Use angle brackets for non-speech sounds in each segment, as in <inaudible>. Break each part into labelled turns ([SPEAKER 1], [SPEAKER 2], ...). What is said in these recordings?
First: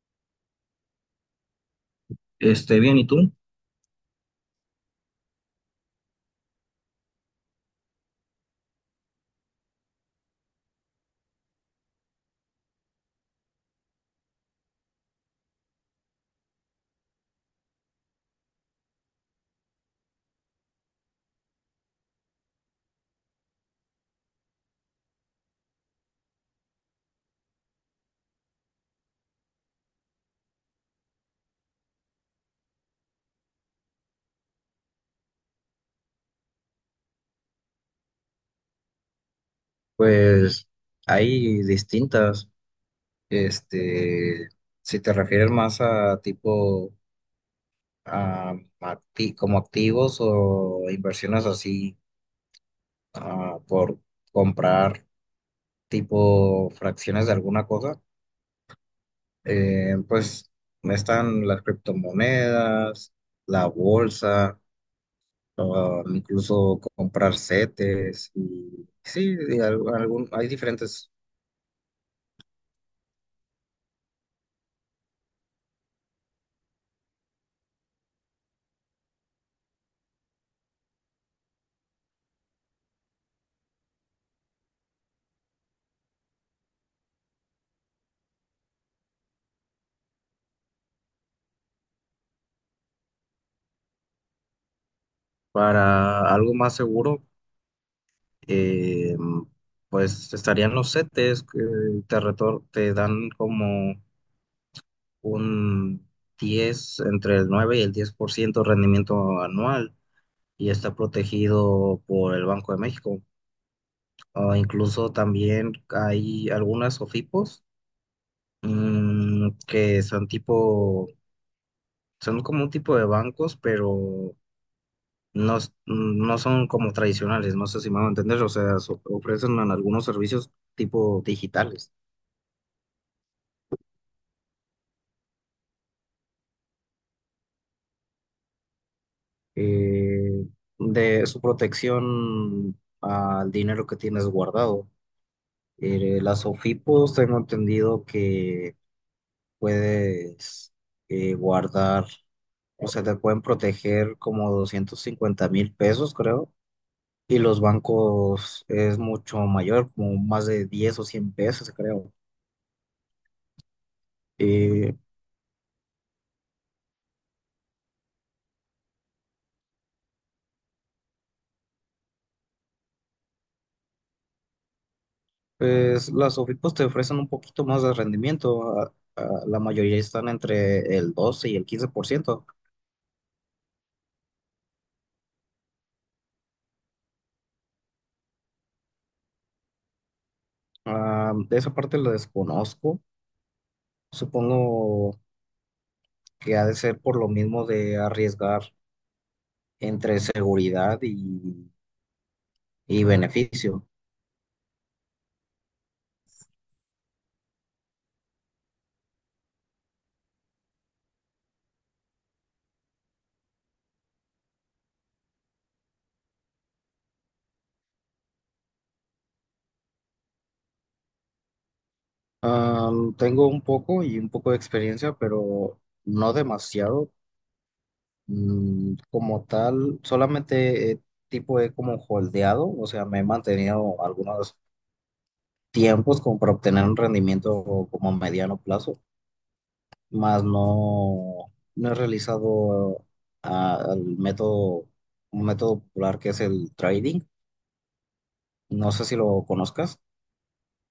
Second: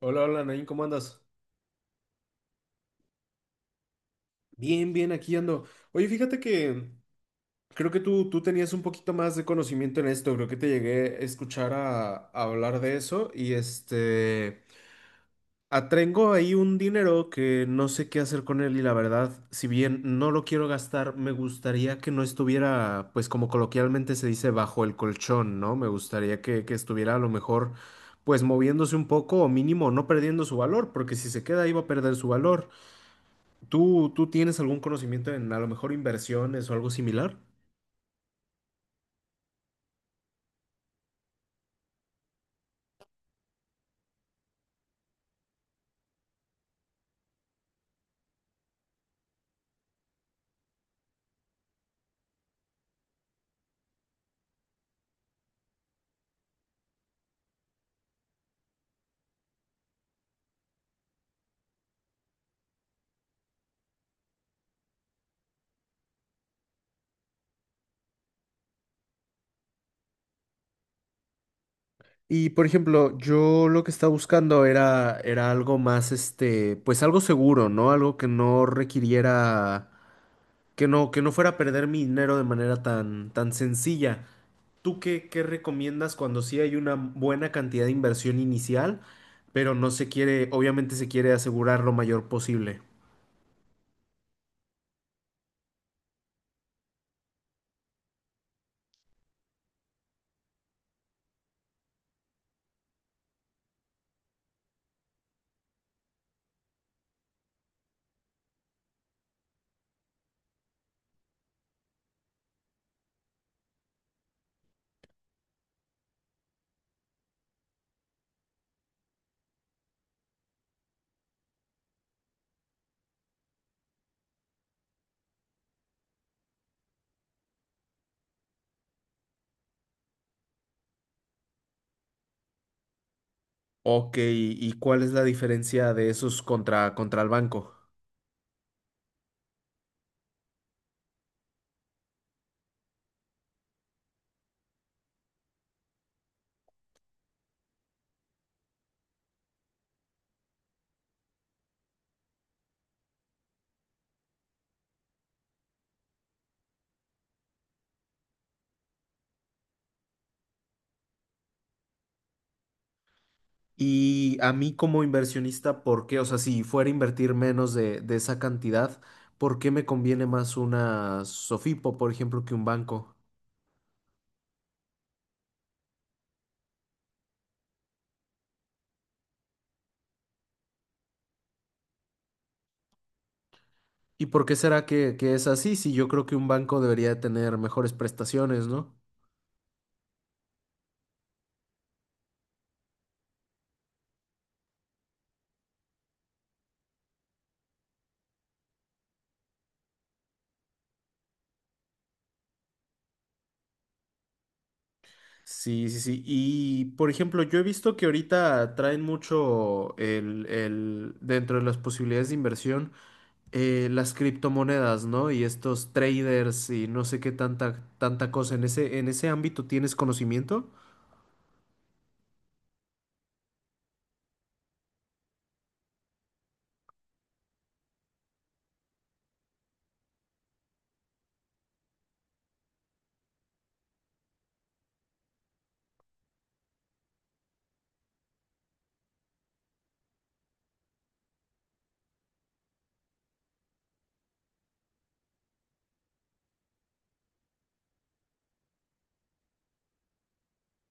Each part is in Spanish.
[SPEAKER 1] Hola, hola, Nain, ¿cómo andas?
[SPEAKER 2] Bien, ¿y tú?
[SPEAKER 1] Bien, bien, aquí ando. Oye, fíjate que creo que tú tenías un poquito más de conocimiento en esto, creo que te llegué a escuchar a hablar de eso y este, atrengo ahí un dinero que no sé qué hacer con él y la verdad, si bien no lo quiero gastar, me gustaría que no estuviera, pues como coloquialmente se dice, bajo el colchón, ¿no? Me gustaría que estuviera a lo mejor, pues moviéndose un poco o mínimo no perdiendo su valor, porque si se queda ahí va a perder su valor. ¿Tú tienes algún conocimiento en a lo mejor inversiones o algo similar?
[SPEAKER 2] Pues hay distintas, este, si te refieres más a tipo, a, como activos o inversiones así, por comprar tipo fracciones de alguna cosa, pues están las criptomonedas, la bolsa, incluso comprar CETES y sí, y algún, hay diferentes
[SPEAKER 1] Y por ejemplo, yo lo que estaba buscando era algo más, este, pues algo seguro, ¿no? Algo que no requiriera, que no fuera a perder mi dinero de manera tan sencilla. ¿Tú qué recomiendas cuando sí hay una buena cantidad de inversión inicial, pero no se quiere, obviamente se quiere asegurar lo mayor posible?
[SPEAKER 2] para algo más seguro, eh, pues estarían los CETES que te dan como un diez, entre el 9 y el 10% de rendimiento anual, y está protegido por el Banco de México. O incluso también hay algunas OFIPOS, que son tipo, son como un tipo de bancos, pero no, no son como tradicionales, no sé si me van a entender, o sea, ofrecen algunos servicios tipo digitales.
[SPEAKER 1] Ok, ¿y cuál es la diferencia de esos contra el banco?
[SPEAKER 2] eh, de su protección al dinero que tienes guardado. Las OFIPOS tengo entendido que puedes, guardar, o sea, te pueden proteger como 250,000 pesos, creo. Y los bancos es mucho mayor, como más de 10 o 100 pesos, creo.
[SPEAKER 1] Y a mí
[SPEAKER 2] Y
[SPEAKER 1] como inversionista, ¿por qué? O sea, si fuera a invertir de esa cantidad, ¿por qué me conviene más una Sofipo, por ejemplo, que un banco?
[SPEAKER 2] pues las OFIPOS te ofrecen un poquito más de rendimiento. La mayoría están entre el 12 y el 15%.
[SPEAKER 1] ¿Y por qué será que es así? Si yo creo que un banco debería de tener mejores prestaciones, ¿no?
[SPEAKER 2] Ah, de esa parte la desconozco. Supongo que ha de ser por lo mismo de arriesgar entre seguridad y beneficio.
[SPEAKER 1] Sí, sí, sí. Y, por ejemplo, yo he visto que ahorita traen mucho dentro de las posibilidades de inversión, las criptomonedas, ¿no? Y estos traders y no sé qué tanta cosa. En ese ámbito tienes conocimiento?
[SPEAKER 2] Ah, tengo un poco y un poco de experiencia, pero no demasiado. Mm, como tal, solamente, tipo he como holdeado, o sea, me he mantenido algunos tiempos como para obtener un rendimiento como a mediano plazo, más no, no he realizado, el método, un método popular que es el trading. No sé si lo conozcas.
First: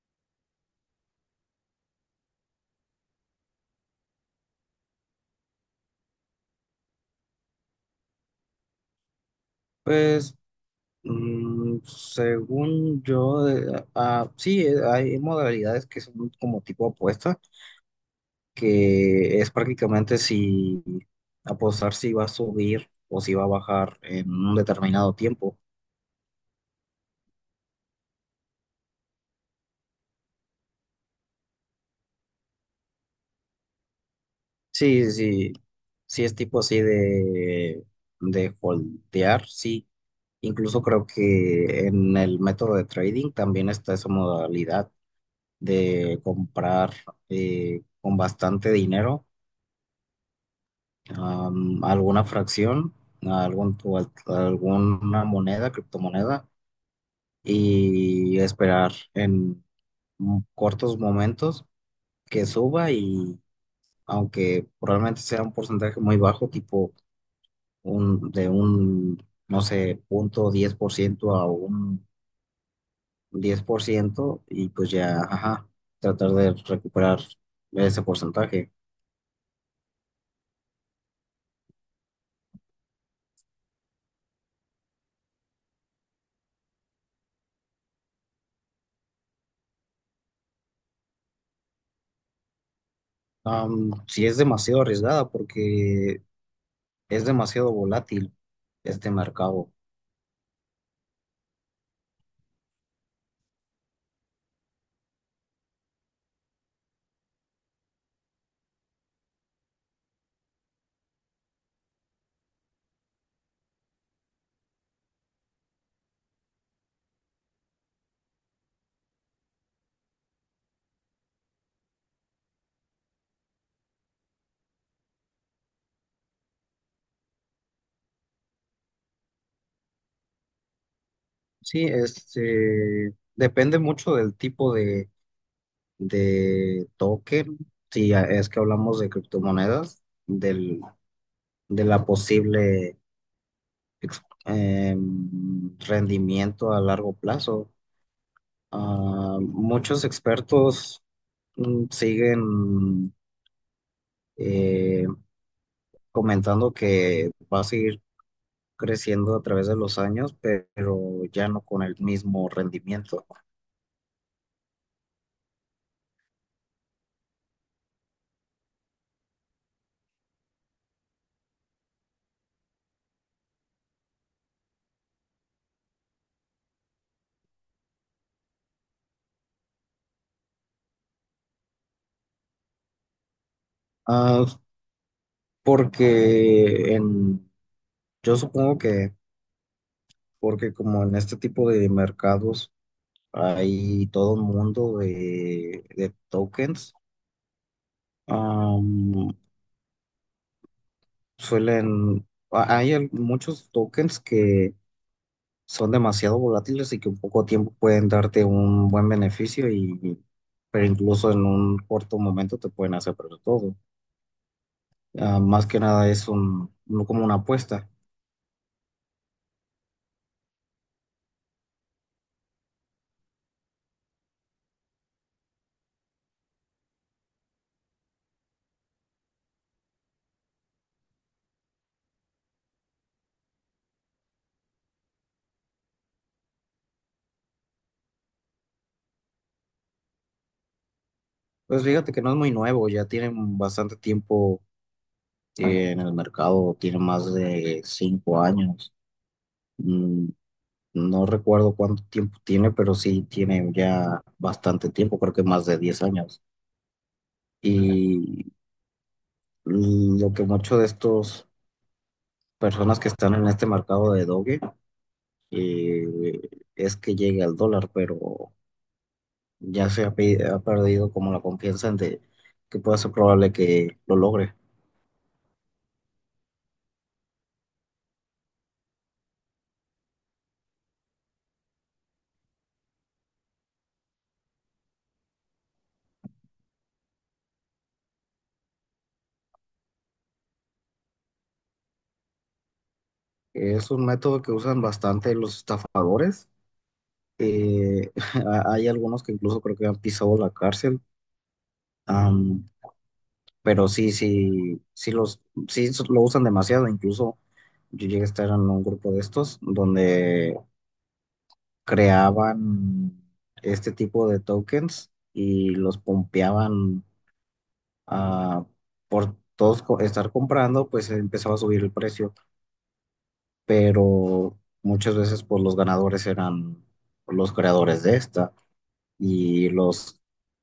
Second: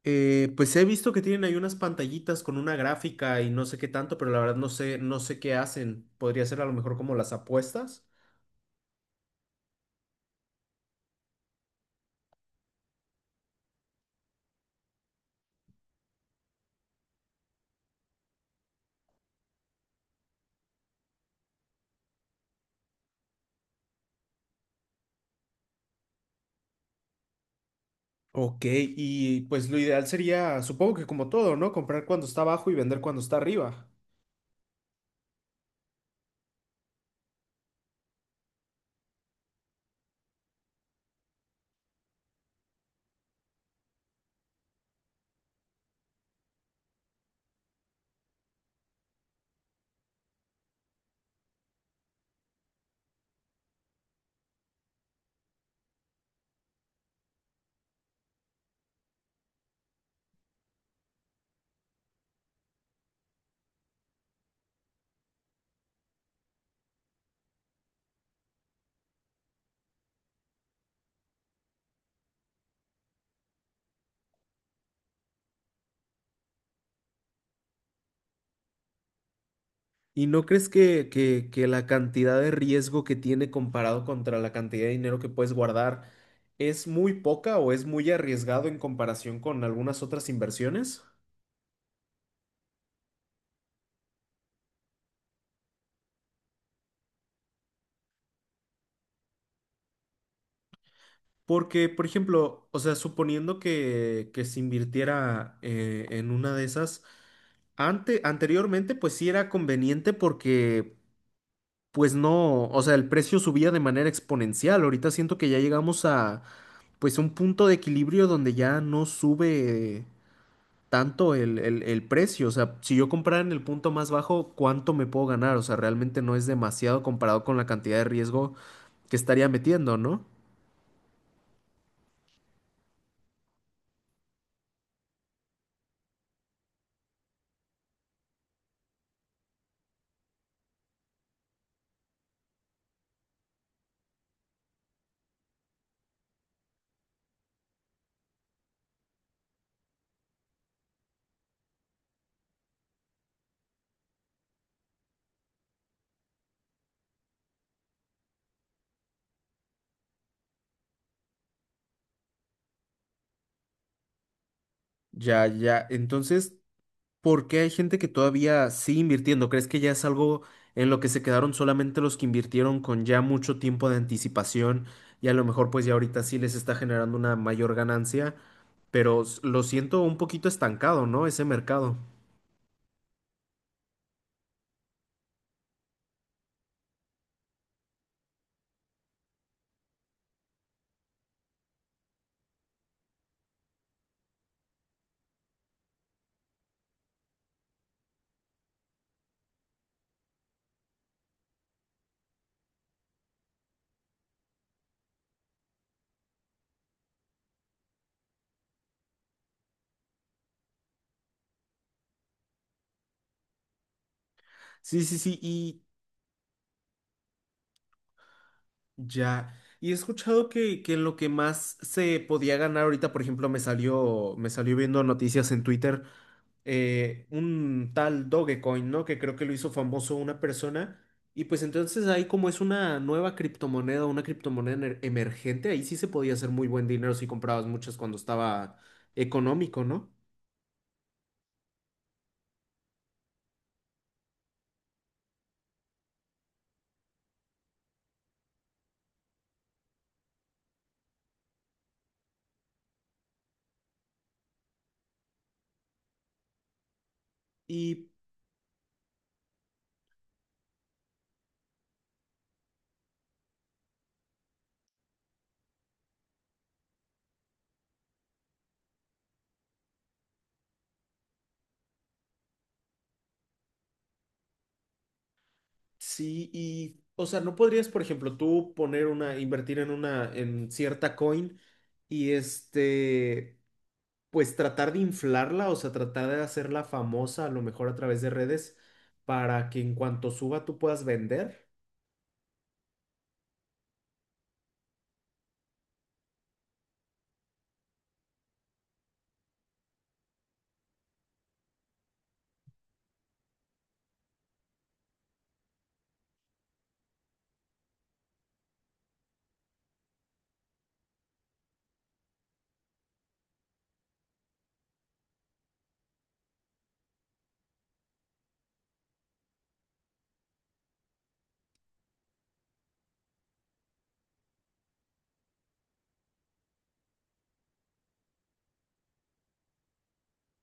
[SPEAKER 1] Pues he visto que tienen ahí unas pantallitas con una gráfica y no sé qué tanto, pero la verdad no sé qué hacen. Podría ser a lo mejor como las apuestas.
[SPEAKER 2] Pues, mm, según yo, sí, hay modalidades que son como tipo apuesta, que es prácticamente si apostar si va a subir o si va a bajar en un determinado tiempo.
[SPEAKER 1] Ok, y pues lo ideal sería, supongo que como todo, ¿no? Comprar cuando está abajo y vender cuando está arriba.
[SPEAKER 2] Sí, sí, sí es tipo así de holdear, sí. Incluso creo que en el método de trading también está esa modalidad de comprar, con bastante dinero, alguna fracción, algún, o alguna moneda, criptomoneda, y esperar en cortos momentos que suba y, aunque probablemente sea un porcentaje muy bajo, tipo un, de un, no sé, punto 10% a un diez por ciento, y pues ya, ajá, tratar de recuperar ese porcentaje.
[SPEAKER 1] ¿Y no crees que la cantidad de riesgo que tiene comparado contra la cantidad de dinero que puedes guardar es muy poca o es muy arriesgado en comparación con algunas otras inversiones?
[SPEAKER 2] Am, sí es demasiado arriesgada porque es demasiado volátil este mercado.
[SPEAKER 1] Porque, por ejemplo, o sea, suponiendo que se invirtiera en una de esas, anteriormente pues sí era conveniente porque pues no, o sea, el precio subía de manera exponencial. Ahorita siento que ya llegamos a pues un punto de equilibrio donde ya no sube tanto el precio. O sea, si yo comprara en el punto más bajo, ¿cuánto me puedo ganar? O sea, realmente no es demasiado comparado con la cantidad de riesgo que estaría metiendo, ¿no?
[SPEAKER 2] Sí, este, depende mucho del tipo de token, si es que hablamos de criptomonedas, del, de la posible rendimiento a largo plazo. Ah, muchos expertos, mm, siguen, eh, comentando que va a seguir creciendo a través de los años, pero ya no con el mismo rendimiento.
[SPEAKER 1] Ya, ya. Entonces, ¿por qué hay gente que todavía sigue invirtiendo? ¿Crees que ya es algo en lo que se quedaron solamente los que invirtieron con ya mucho tiempo de anticipación y a lo mejor pues ya ahorita sí les está generando una mayor ganancia? Pero lo siento un poquito estancado, ¿no? Ese mercado.
[SPEAKER 2] Ah, porque en, yo supongo que, porque como en este tipo de mercados hay todo un mundo de tokens, am, suelen, hay muchos tokens que son demasiado volátiles y que en poco tiempo pueden darte un buen beneficio y, pero incluso en un corto momento te pueden hacer perder todo.
[SPEAKER 1] Sí, sí, sí,
[SPEAKER 2] Ah, más que
[SPEAKER 1] y
[SPEAKER 2] nada es un, no como una apuesta.
[SPEAKER 1] ya. Y he escuchado que en lo que más se podía ganar ahorita, por ejemplo, me salió viendo noticias en Twitter un tal Dogecoin, ¿no? Que creo que lo hizo famoso una persona. Y pues entonces ahí como es una nueva criptomoneda, una criptomoneda emergente, ahí sí se podía hacer muy buen dinero si comprabas muchas cuando estaba económico, ¿no?
[SPEAKER 2] Pues fíjate que no es muy nuevo, ya tienen bastante tiempo, en el mercado, tiene más de 5 años. Mm, no recuerdo cuánto tiempo tiene, pero sí tiene ya bastante tiempo, creo que más de 10 años.
[SPEAKER 1] Y
[SPEAKER 2] Y lo que muchos de estos personas que están en este mercado de doge, eh, es que llegue al dólar, pero ya se ha, ha perdido como la confianza en de que pueda ser probable que lo logre.
[SPEAKER 1] sí, y o sea, no podrías, por ejemplo, tú poner una, invertir en una, en cierta coin y este, pues tratar de inflarla, o sea, tratar de hacerla famosa a lo mejor a través de redes para que en cuanto suba tú puedas vender.
[SPEAKER 2] Es un método que usan bastante los estafadores. eh, <laughs> Hay algunos que incluso creo que han pisado la cárcel, am, pero sí, sí, sí, los, sí lo usan demasiado. Incluso yo llegué a estar en un grupo de estos donde creaban este tipo de tokens y los pompeaban, ah, por todos estar comprando, pues empezaba a subir el precio, pero muchas veces pues los ganadores eran los creadores de esta y los,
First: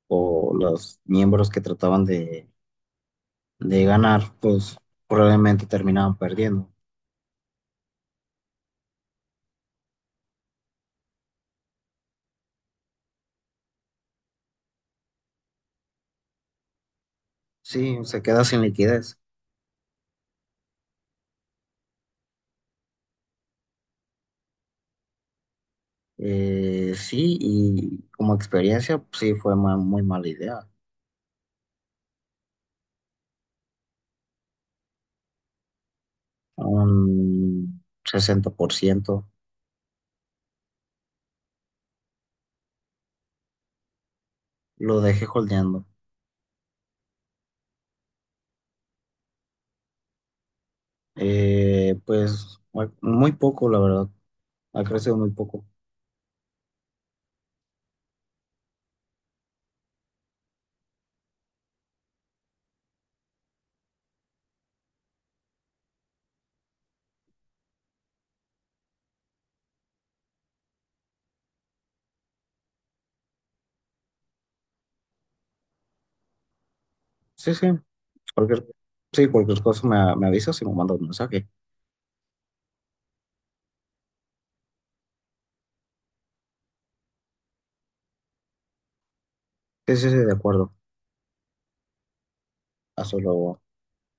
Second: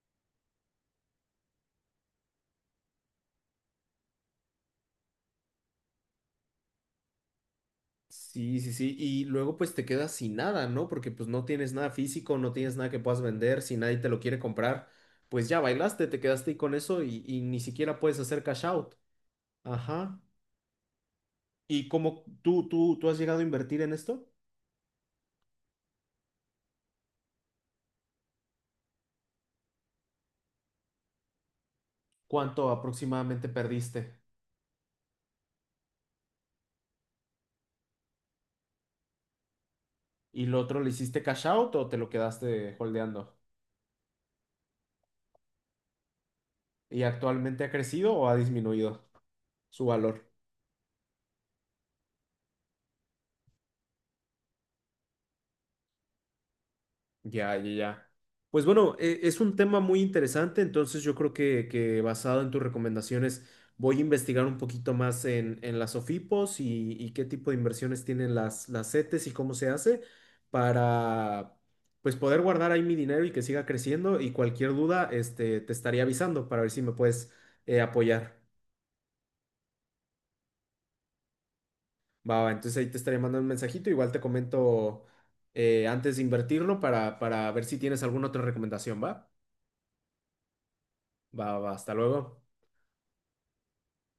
[SPEAKER 2] o los miembros que trataban de ganar, pues probablemente terminaban perdiendo.
[SPEAKER 1] Sí, sí, sí. Y luego pues te quedas sin nada, ¿no? Porque pues no tienes nada físico, no tienes nada que puedas vender, si nadie te lo quiere comprar, pues ya bailaste, te quedaste ahí con eso y ni siquiera
[SPEAKER 2] Sí,
[SPEAKER 1] puedes
[SPEAKER 2] se
[SPEAKER 1] hacer
[SPEAKER 2] queda sin
[SPEAKER 1] cash out.
[SPEAKER 2] liquidez.
[SPEAKER 1] Ajá. ¿Y cómo tú has llegado a invertir en esto?
[SPEAKER 2] Sí, y como experiencia, pues, sí fue muy mala idea.
[SPEAKER 1] ¿Cuánto aproximadamente perdiste?
[SPEAKER 2] un 60%.
[SPEAKER 1] ¿Y lo otro le hiciste cash out o te lo quedaste holdeando?
[SPEAKER 2] Lo dejé holdeando.
[SPEAKER 1] ¿Y actualmente ha crecido o ha disminuido su valor?
[SPEAKER 2] Pues muy muy poco, la verdad. Ha crecido muy poco.
[SPEAKER 1] Ya, ya, ya. Pues bueno, es un tema muy interesante, entonces yo creo que basado en tus recomendaciones voy a investigar un poquito más en las OFIPOS y qué tipo de inversiones tienen las CETES y cómo se hace para pues poder guardar ahí mi dinero y que siga creciendo y cualquier duda este, te estaría avisando para ver si me puedes
[SPEAKER 2] Sí, sí.
[SPEAKER 1] apoyar.
[SPEAKER 2] Cualquier, sí, cualquier cosa me, me avisas y me mandas un mensaje.
[SPEAKER 1] Va, va, entonces ahí te estaré mandando un mensajito, igual te comento antes de invertirlo para ver si tienes alguna otra recomendación, ¿va?
[SPEAKER 2] Sí, sí, sí, de acuerdo.
[SPEAKER 1] Va, va, hasta luego.
[SPEAKER 2] Hasta luego.